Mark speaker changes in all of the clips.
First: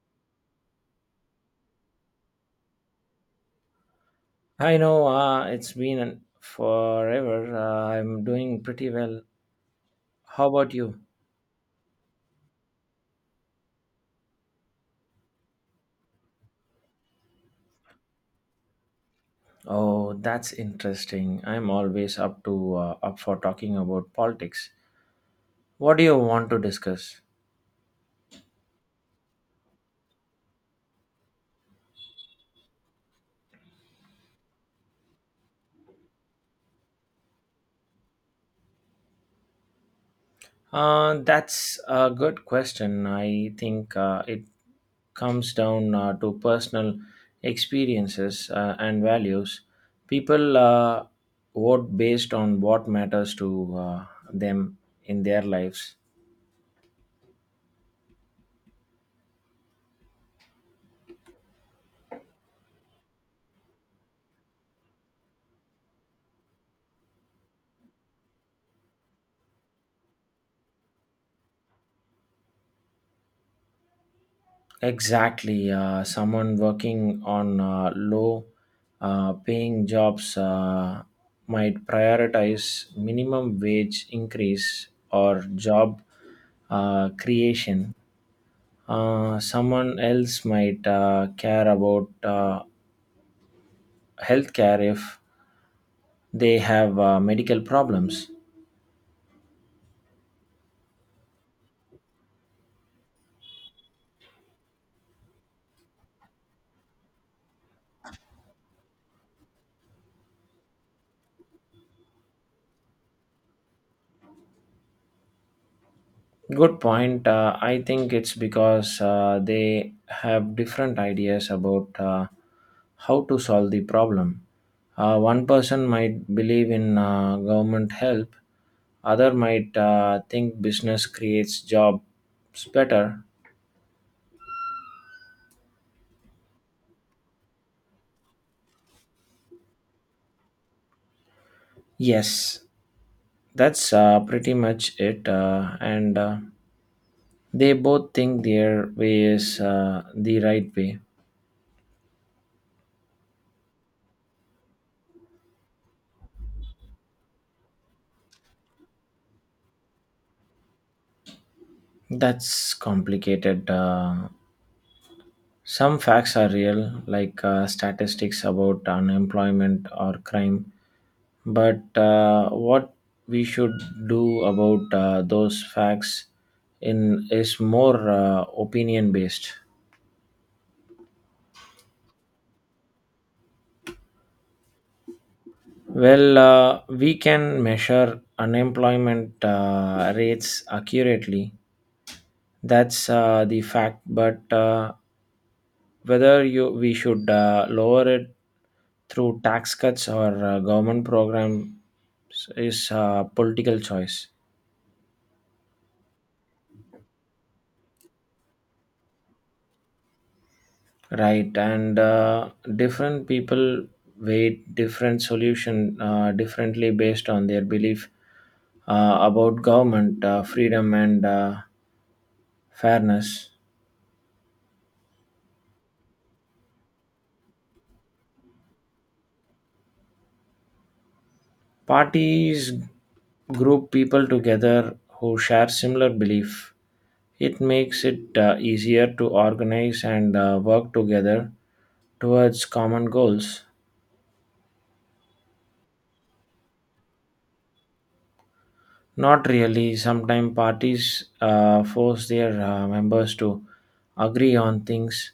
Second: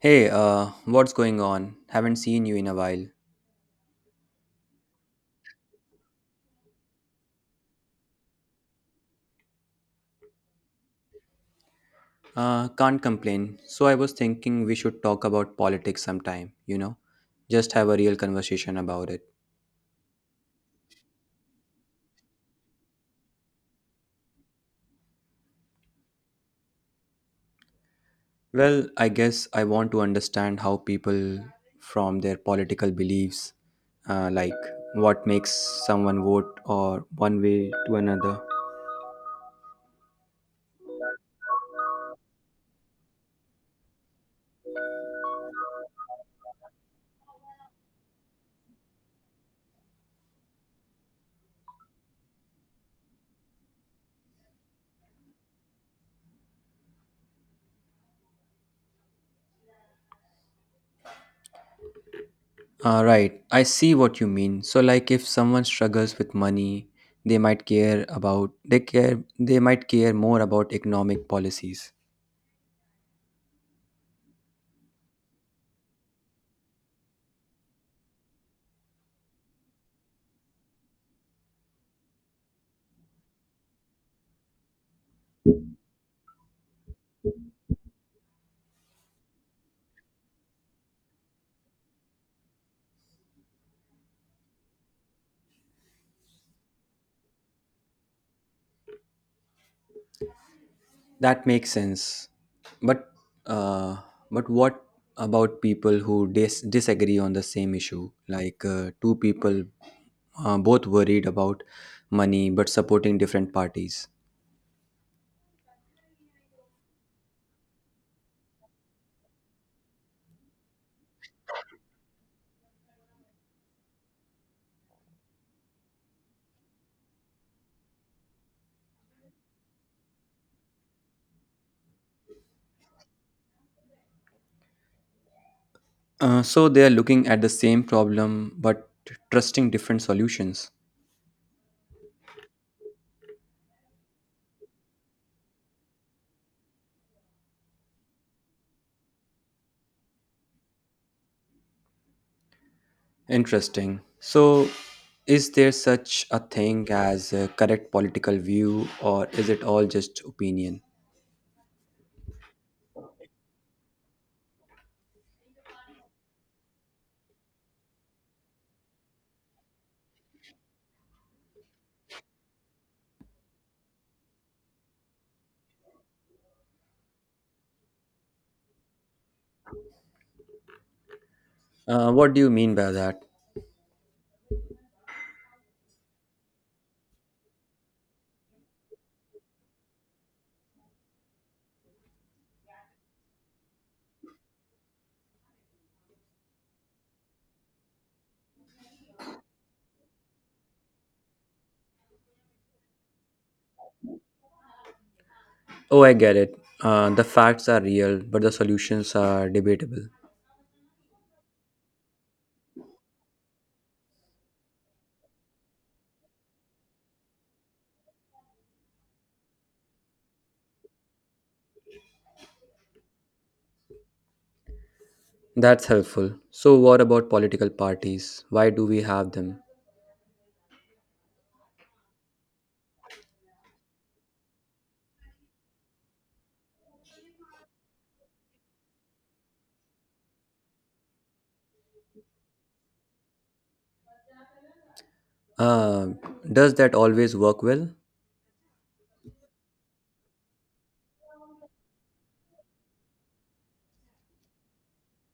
Speaker 1: Hey, what's going on? Haven't seen you in a while.
Speaker 2: I know it's been forever. I'm doing pretty well. How about you?
Speaker 1: Can't complain. So I was thinking we should talk about politics sometime, you know? Just have a real conversation about it.
Speaker 2: Oh, that's interesting. I'm always up for talking about politics. What do you want to discuss?
Speaker 1: Well, I guess I want to understand how people from their political beliefs, like what makes someone vote or one way to another.
Speaker 2: That's a good question. I think it comes down to personal experiences and values. People vote based on what matters to them in their lives.
Speaker 1: Right, I see what you mean. So, like, if someone struggles with money, they might care about they might care more about economic policies.
Speaker 2: Exactly. Someone working on low paying jobs might prioritize minimum wage increase or job creation. Someone else might care about healthcare if they have medical problems.
Speaker 1: That makes sense. But uh, but what about people who disagree on the same issue? Like two people both worried about money but supporting different parties.
Speaker 2: Good point. I think it's because they have different ideas about how to solve the problem. One person might believe in government help, other might think business creates jobs better.
Speaker 1: So they are looking at the same problem but trusting different solutions.
Speaker 2: Yes, that's pretty much it. And they both think their way is the right way.
Speaker 1: Interesting. So is there such a thing as a correct political view or is it all just opinion?
Speaker 2: That's complicated. Some facts are real, like statistics about unemployment or crime, but what we should do about those facts in is more opinion based.
Speaker 1: What do you mean by that?
Speaker 2: Well, we can measure unemployment rates accurately. That's the fact. But whether you we should lower it through tax cuts or government programs is a political choice.
Speaker 1: Oh, I get it. The facts are real, but the solutions are debatable.
Speaker 2: Right, and different people weigh different solution differently based on their belief about government freedom and fairness.
Speaker 1: That's helpful. So, what about political parties? Why do we have them?
Speaker 2: Parties group people together who share similar belief. It makes it easier to organize and work together towards common goals.
Speaker 1: Uh, does that always work well?
Speaker 2: Not really. Sometimes parties force their members to agree on things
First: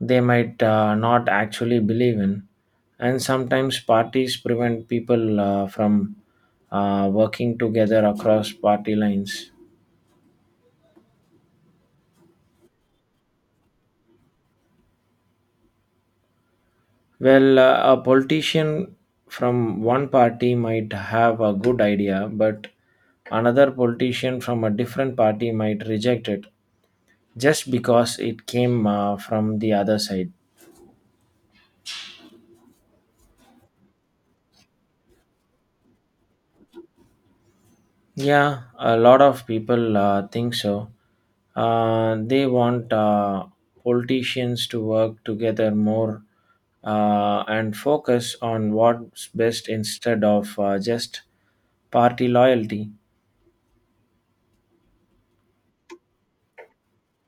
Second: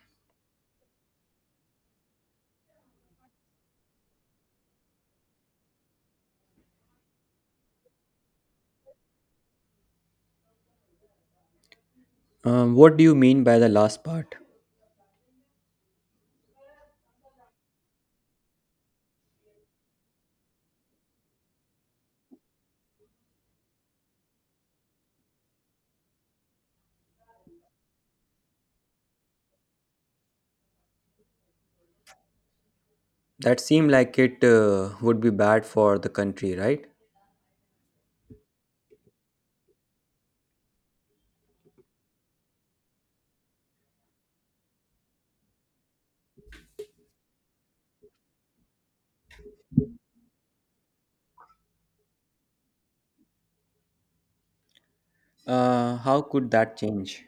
Speaker 2: they might not actually believe in. And sometimes parties prevent people from working together across party lines.
Speaker 1: What do you mean by the last part?
Speaker 2: Well, a politician from one party might have a good idea, but another politician from a different party might reject it just because it came from the other side.
Speaker 1: That seemed like it would be bad for the country, right?
Speaker 2: Yeah, a lot of people think so. They want politicians to work together more and focus on what's best instead of just party loyalty.
Speaker 1: How could that change?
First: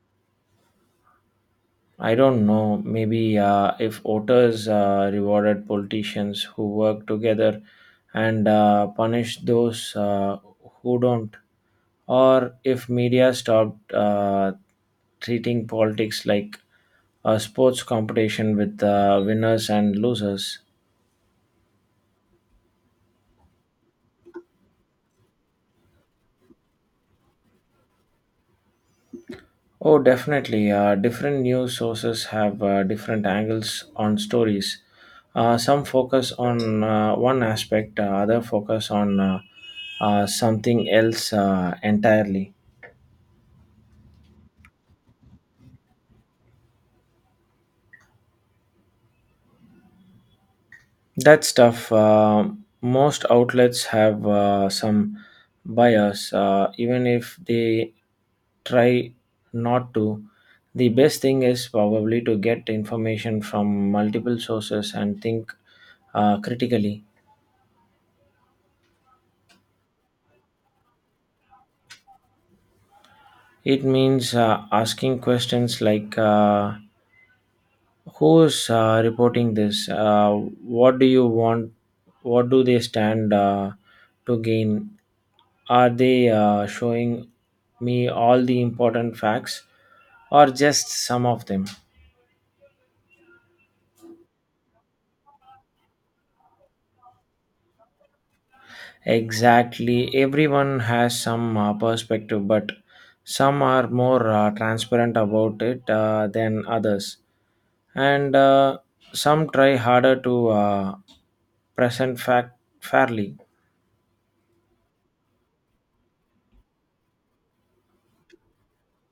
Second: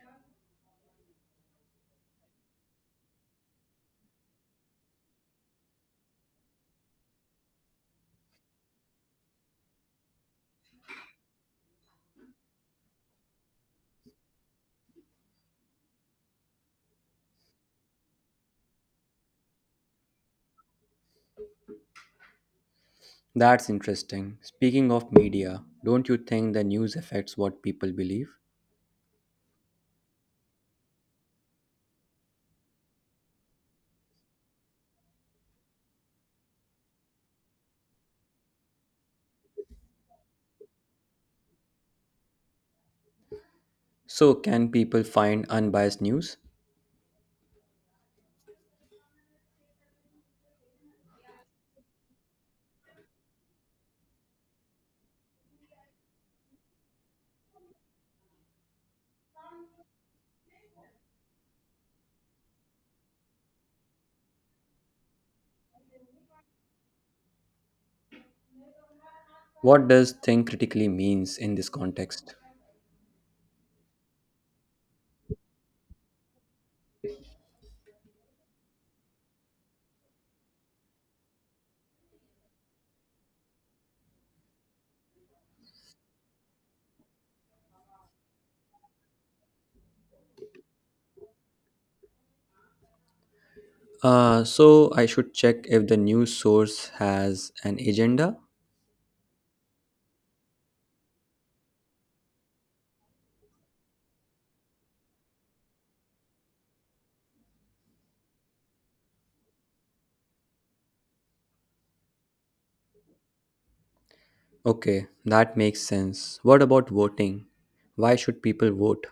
Speaker 2: I don't know. Maybe if voters rewarded politicians who work together and punished those who don't, or if media stopped treating politics like a sports competition with winners and losers.
Speaker 1: That's interesting. Speaking of media, don't you think the news affects what people believe?
Speaker 2: Oh, definitely. Different news sources have different angles on stories. Some focus on one aspect, other focus on something else entirely.
Speaker 1: So, can people find unbiased news?
Speaker 2: That stuff. Most outlets have some bias, even if they try not to. The best thing is probably to get information from multiple sources and think critically.
Speaker 1: What does think critically means in this context?
Speaker 2: It means asking questions like who's reporting this? What do you want? What do they stand to gain? Are they showing me all the important facts or just some of them?
Speaker 1: So I should check if the news source has an agenda?
Speaker 2: Exactly. Everyone has some perspective, but some are more transparent about it than others. And some try harder to present fact fairly.
Speaker 1: Okay, that makes sense. What about voting? Why should people vote?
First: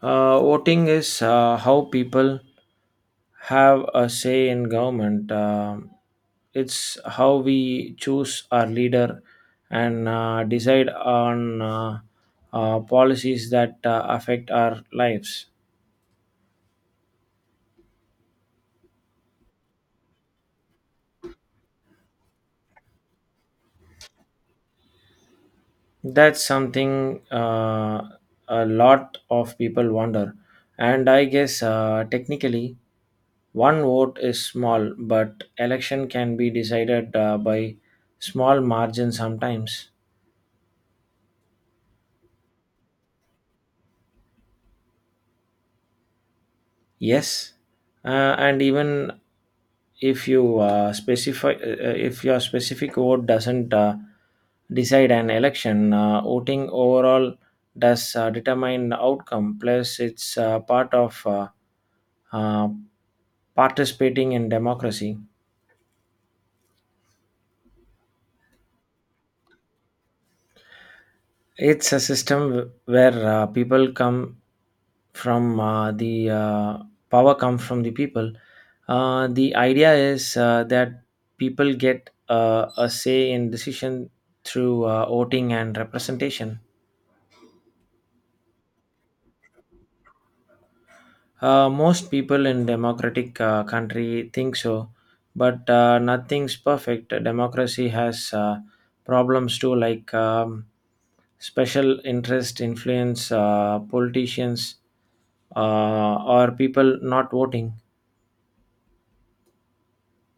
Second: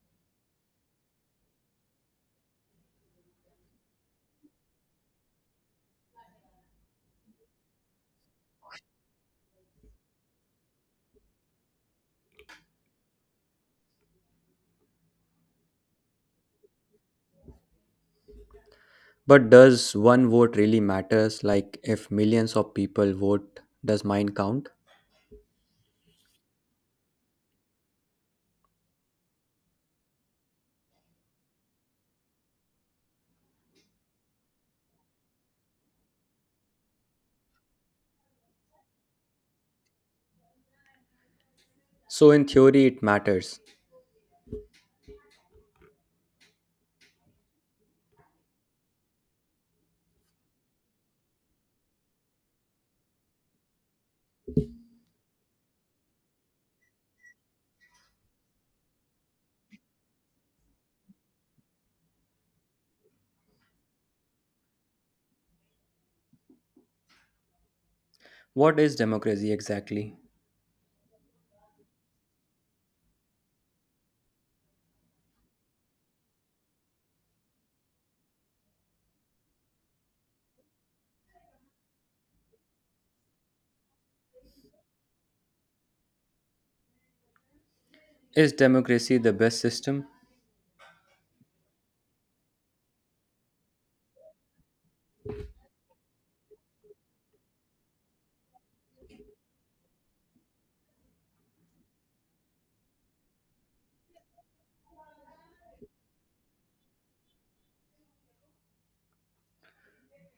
Speaker 2: Voting is how people have a say in government. It's how we choose our leader and decide on policies that affect our lives.
Speaker 1: But does one vote really matters? Like if millions of people vote, does mine count?
Speaker 2: That's something a lot of people wonder. And I guess technically, one vote is small, but election can be decided by small margin sometimes.
Speaker 1: So in theory it matters.
Speaker 2: Yes, and even if your specific vote doesn't decide an election, voting overall does determine the outcome. Plus, it's part of uh, participating in democracy.
Speaker 1: What is democracy exactly?
Speaker 2: It's a system where people come from the power comes from the people. The idea is that people get a say in decision through voting and representation.
Speaker 1: Is democracy the best system?
Speaker 2: Most people in democratic country think so, but nothing's perfect. Democracy has problems too, like special interest influence politicians or people not voting.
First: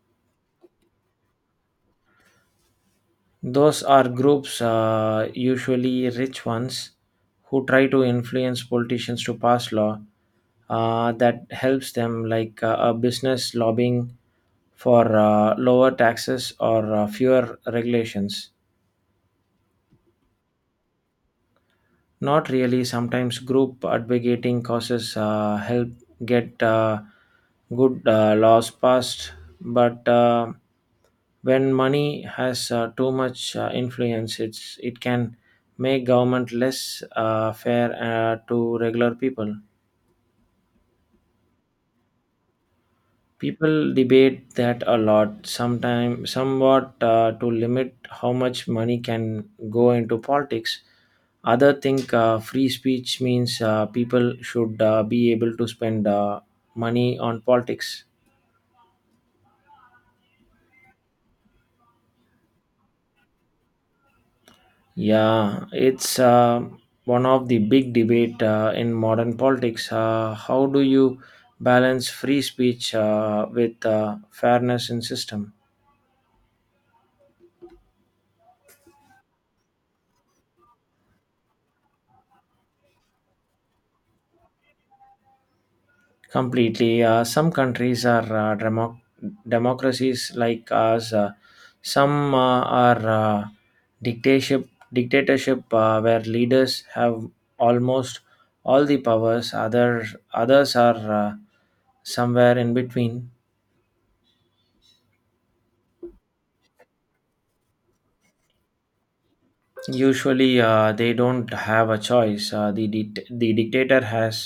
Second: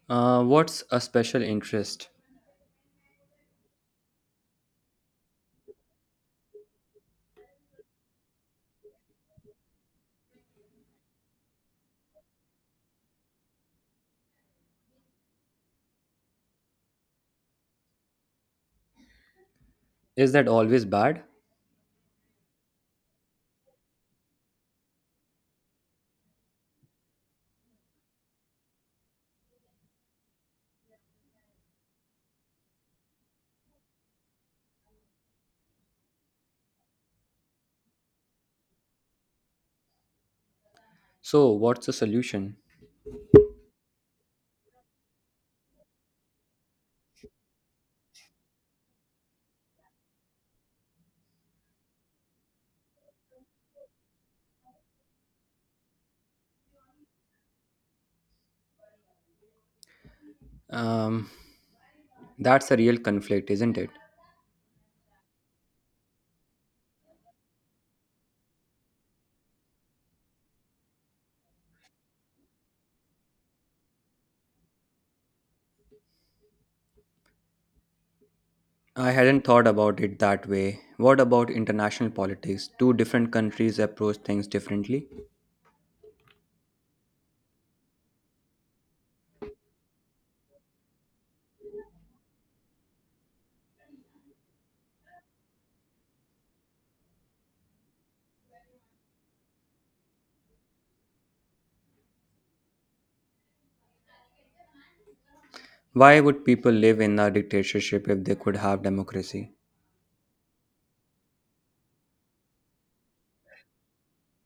Speaker 1: What's a special interest?
Speaker 2: Those are groups, usually rich ones, who try to influence politicians to pass law that helps them, like a business lobbying for lower taxes or fewer regulations.
Speaker 1: Is that always bad?
Speaker 2: Not really. Sometimes group advocating causes help get good laws passed, but when money has too much influence, it can make government less fair to regular people.
Speaker 1: So what's the solution?
Speaker 2: People debate that a lot, sometimes somewhat to limit how much money can go into politics. Other think free speech means people should be able to spend money on politics.
Speaker 1: Um, that's a real conflict, isn't it?
Speaker 2: Yeah, it's one of the big debate in modern politics. How do you balance free speech with fairness in system?
Speaker 1: I hadn't thought about it that way. What about international politics? Do different countries approach things differently?
Speaker 2: Completely. Some countries are democracies like us. Some are dictatorship where leaders have almost all the powers. Others are somewhere in between.
Speaker 1: Why would people live in a dictatorship if they could have democracy?
Speaker 2: Usually, they don't have a choice. The dictator has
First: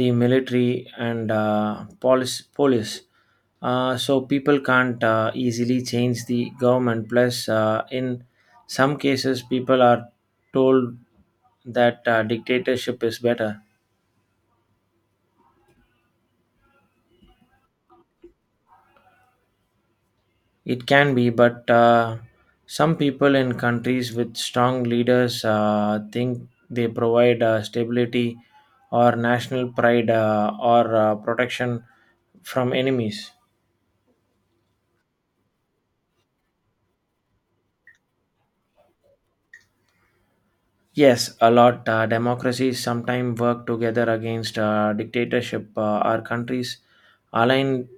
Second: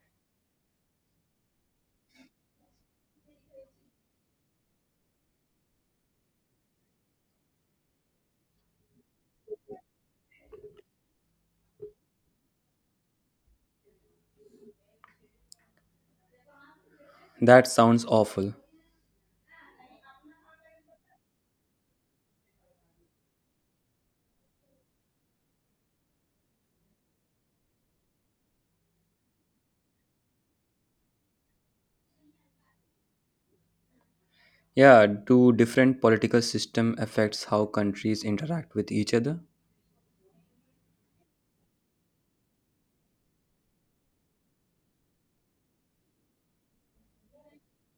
Speaker 2: the military and police. So people can't easily change the government. Plus, in some cases, people are told that dictatorship is better.
Speaker 1: That sounds awful.
Speaker 2: It can be, but some people in countries with strong leaders think they provide stability or national pride or protection from enemies.
Speaker 1: Yeah, do different political system affects how countries interact with each other?
Speaker 2: Yes, a lot. Democracies sometimes work together against dictatorship. Our countries align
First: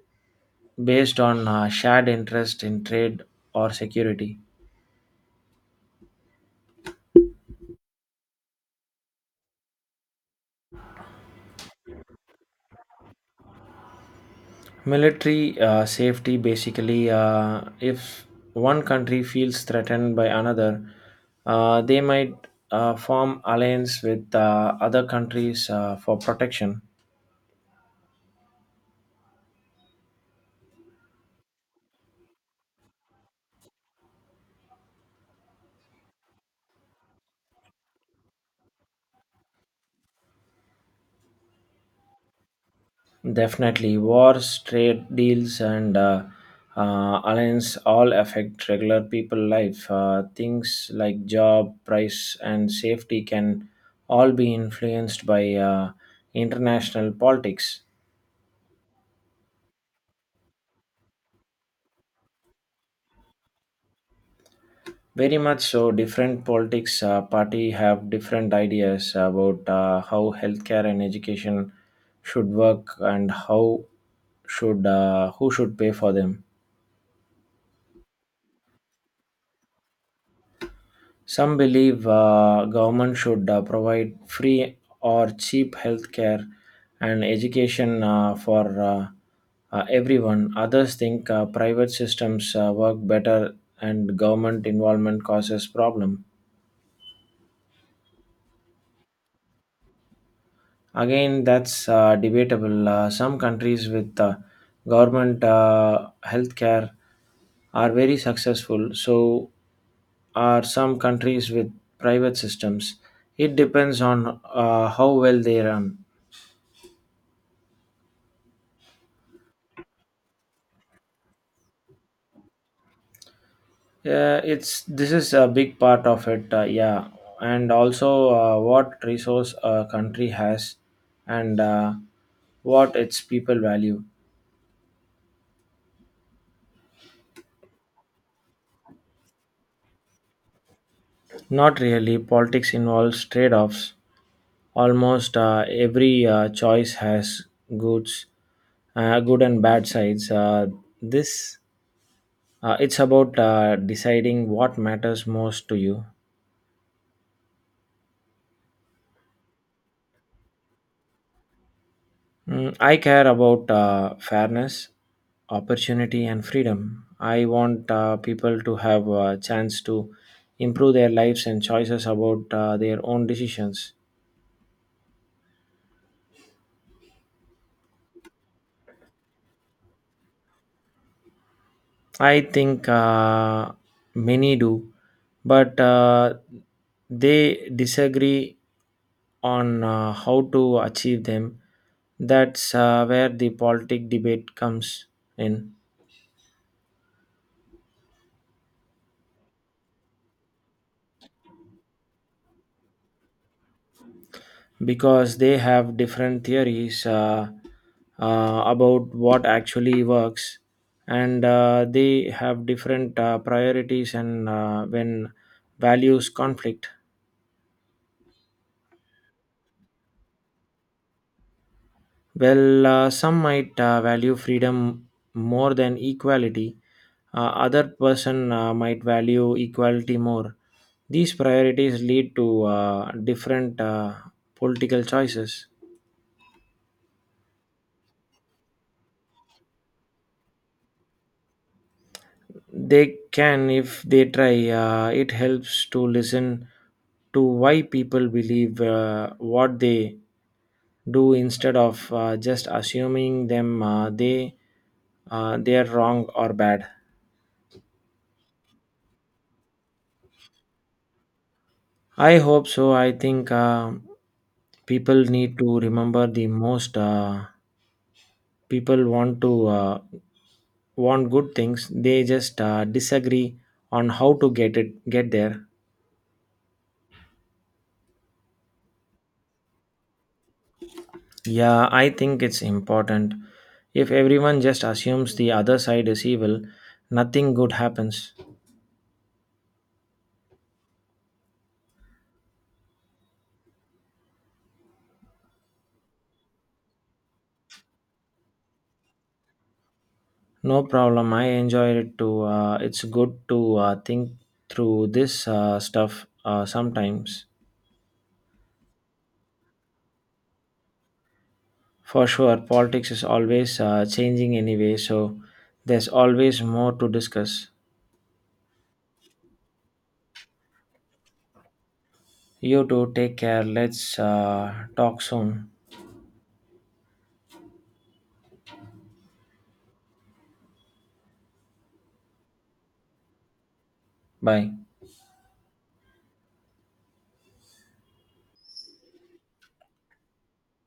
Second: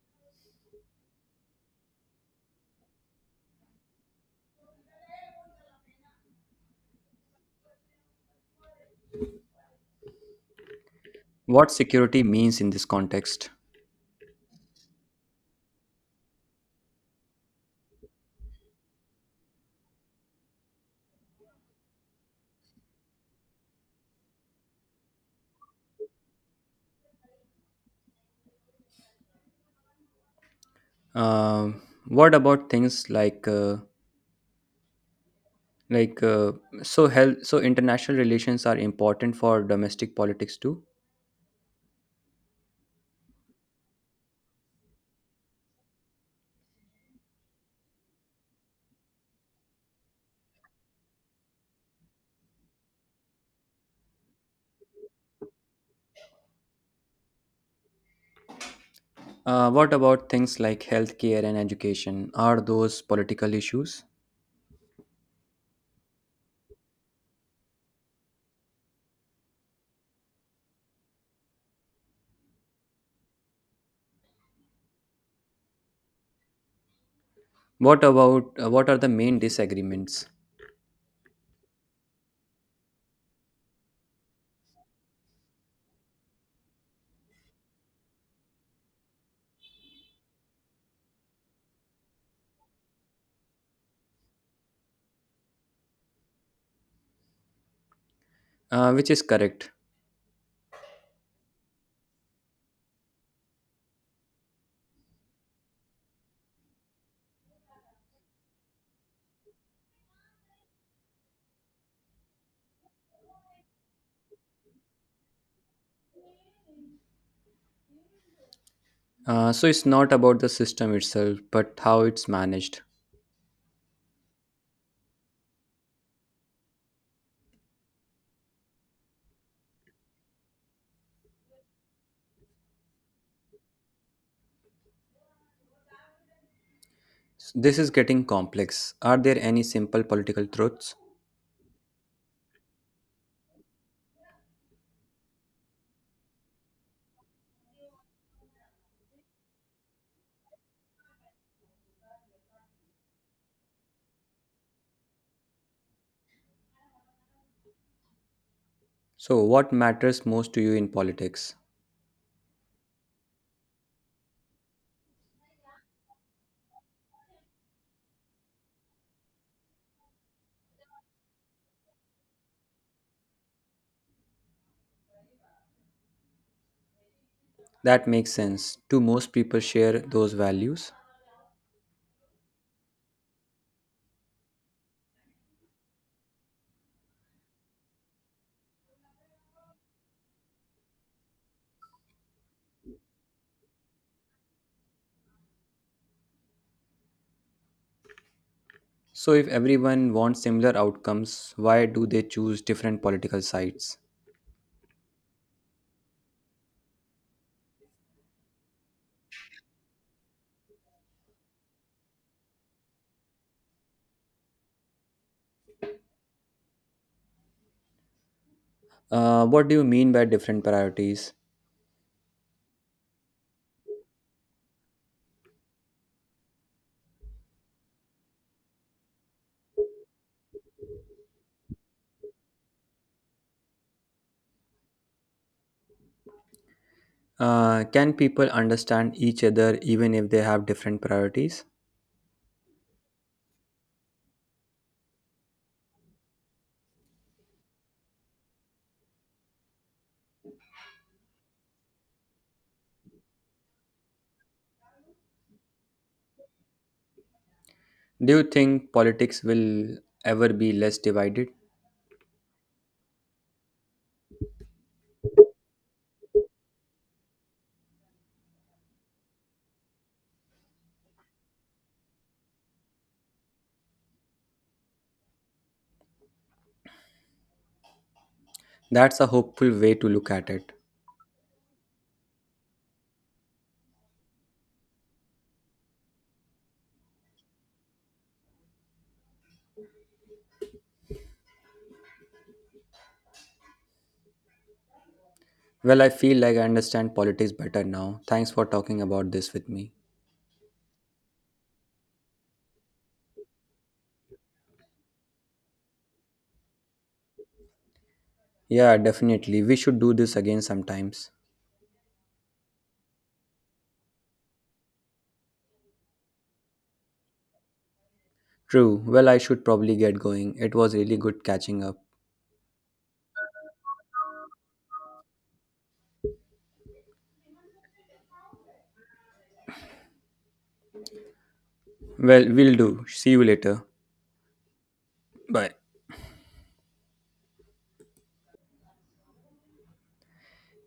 Speaker 2: based on shared interest in trade or security.
Speaker 1: What security means in this context?
Speaker 2: Military safety basically, if one country feels threatened by another, they might form alliance with other countries for protection.
Speaker 1: Um, what about things like like uh, so international relations are important for domestic politics too.
Speaker 2: Definitely, wars, trade deals, and alliance all affect regular people life. Things like job, price, and safety can all be influenced by international politics.
Speaker 1: What about things like healthcare and education? Are those political issues?
Speaker 2: Very much so. Different politics party have different ideas about how healthcare and education should work and how should who should pay for them.
Speaker 1: What about what are the main disagreements?
Speaker 2: Some believe government should provide free or cheap healthcare and education for everyone. Others think private systems work better and government involvement causes problem.
Speaker 1: Which is correct.
Speaker 2: Again, that's debatable. Some countries with government healthcare are very successful, so are some countries with private systems. It depends on how well they run.
Speaker 1: So it's not about the system itself, but how it's managed.
Speaker 2: Yeah, it's this is a big part of it. Yeah, and also what resource a country has, and what its people value.
Speaker 1: This is getting complex. Are there any simple political truths?
Speaker 2: Not really. Politics involves trade-offs. Almost every choice has goods, good and bad sides. This It's about deciding what matters most to you.
Speaker 1: So, what matters most to you in politics?
Speaker 2: Mm, I care about fairness, opportunity, and freedom. I want people to have a chance to improve their lives and choices about their own decisions.
Speaker 1: That makes sense. Do most people share those values?
Speaker 2: I think many do, but they disagree on how to achieve them. That's where the politic debate comes in
Speaker 1: So, if everyone wants similar outcomes, why do they choose different political sides?
Speaker 2: because they have different theories about what actually works and they have different priorities and when values conflict.
Speaker 1: What do you mean by different priorities?
Speaker 2: Well, some might value freedom more than equality. Other person might value equality more. These priorities lead to different political choices.
Speaker 1: Can people understand each other even if they have different priorities?
Speaker 2: They can, if they try, it helps to listen to why people believe what they do instead of just assuming them they are wrong or bad.
Speaker 1: Do you think politics will ever be less divided?
Speaker 2: I hope so. I think people need to remember the most. People want to want good things. They just disagree on how to get there.
Speaker 1: That's a hopeful way to look at it.
Speaker 2: Yeah, I think it's important. If everyone just assumes the other side is evil, nothing good happens.
Speaker 1: Well, I feel like I understand politics better now. Thanks for talking about this with me.
Speaker 2: No problem. I enjoy it too. It's good to think through this stuff sometimes.
Speaker 1: Yeah, definitely. We should do this again sometimes.
Speaker 2: For sure, politics is always changing anyway, so there's always more to discuss.
Speaker 1: True. Well, I should probably get going. It was really good catching up.
Speaker 2: You too, take care. Let's talk soon.
Speaker 1: Well, we'll do. See you later.
Speaker 2: Bye.
Speaker 1: Bye.